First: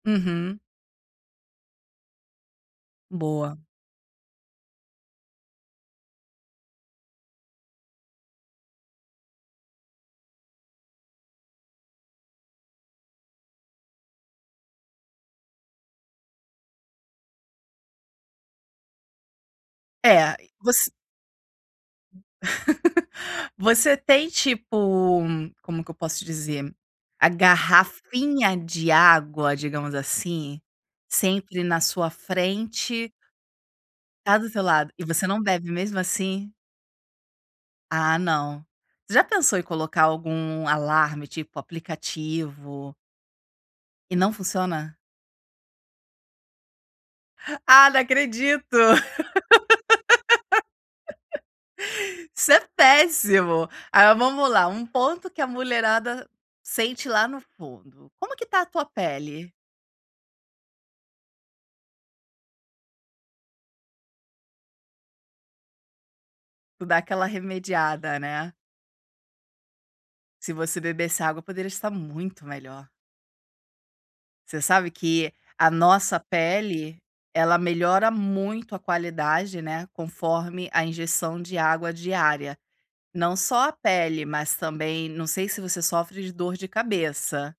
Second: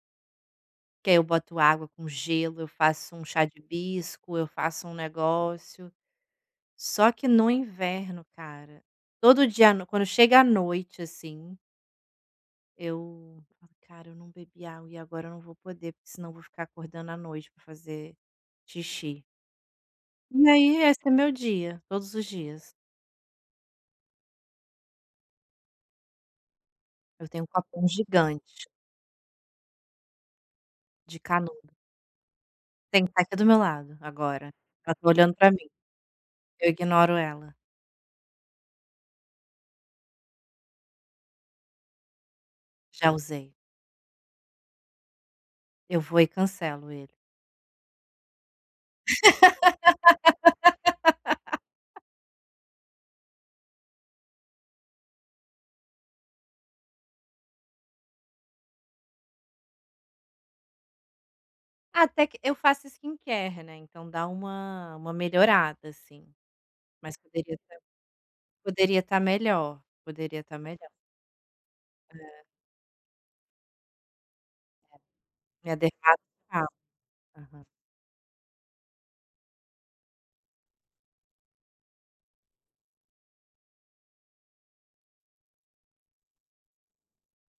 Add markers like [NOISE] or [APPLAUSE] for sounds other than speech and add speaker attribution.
Speaker 1: Uhum.
Speaker 2: Que aí eu boto água com gelo, eu faço um chá de
Speaker 1: Boa.
Speaker 2: hibisco, eu faço um negócio. Só que, no inverno, cara, todo dia, no quando chega à noite, assim eu: "Cara, eu não bebi água, e agora eu não vou poder, porque senão vou ficar acordando à noite para fazer xixi."
Speaker 1: É.
Speaker 2: E
Speaker 1: E
Speaker 2: aí
Speaker 1: você
Speaker 2: ,esse é meu dia, todos os dias.
Speaker 1: [LAUGHS] Você tem, tipo, como que eu posso dizer, a
Speaker 2: Eu tenho um copão
Speaker 1: garrafinha
Speaker 2: gigante.
Speaker 1: de água, digamos, assim,
Speaker 2: De
Speaker 1: sempre
Speaker 2: canudo.
Speaker 1: na sua
Speaker 2: Tem.
Speaker 1: frente?
Speaker 2: Tá aqui do meu lado,
Speaker 1: Tá do
Speaker 2: agora.
Speaker 1: seu lado?
Speaker 2: Ela
Speaker 1: E
Speaker 2: tá
Speaker 1: você
Speaker 2: olhando
Speaker 1: não
Speaker 2: para mim.
Speaker 1: bebe mesmo assim?
Speaker 2: Eu ignoro ela.
Speaker 1: Ah, não. Já pensou em colocar algum alarme, tipo, aplicativo?
Speaker 2: Já usei.
Speaker 1: E não funciona?
Speaker 2: Eu vou e cancelo ele.
Speaker 1: Ah, não acredito.
Speaker 2: [LAUGHS]
Speaker 1: [LAUGHS] Isso é péssimo. Aí, vamos lá, um ponto que a mulherada sente lá no fundo. Como que está a tua pele?
Speaker 2: Até que eu faço skincare, né, então, dá uma uma melhorada, assim.
Speaker 1: Tu dá
Speaker 2: Mas
Speaker 1: aquela
Speaker 2: poderia estar
Speaker 1: remediada, né.
Speaker 2: poderia estar melhor, poderia
Speaker 1: Se
Speaker 2: estar
Speaker 1: você
Speaker 2: melhor.
Speaker 1: bebesse água poderia estar
Speaker 2: É.
Speaker 1: muito melhor. Você sabe que
Speaker 2: É
Speaker 1: a
Speaker 2: minha
Speaker 1: nossa
Speaker 2: dermato fala.
Speaker 1: pele, ela
Speaker 2: Aham.
Speaker 1: melhora muito a qualidade, né, conforme a injeção de água diária. Não só a pele, mas também não sei se você sofre de dor de cabeça.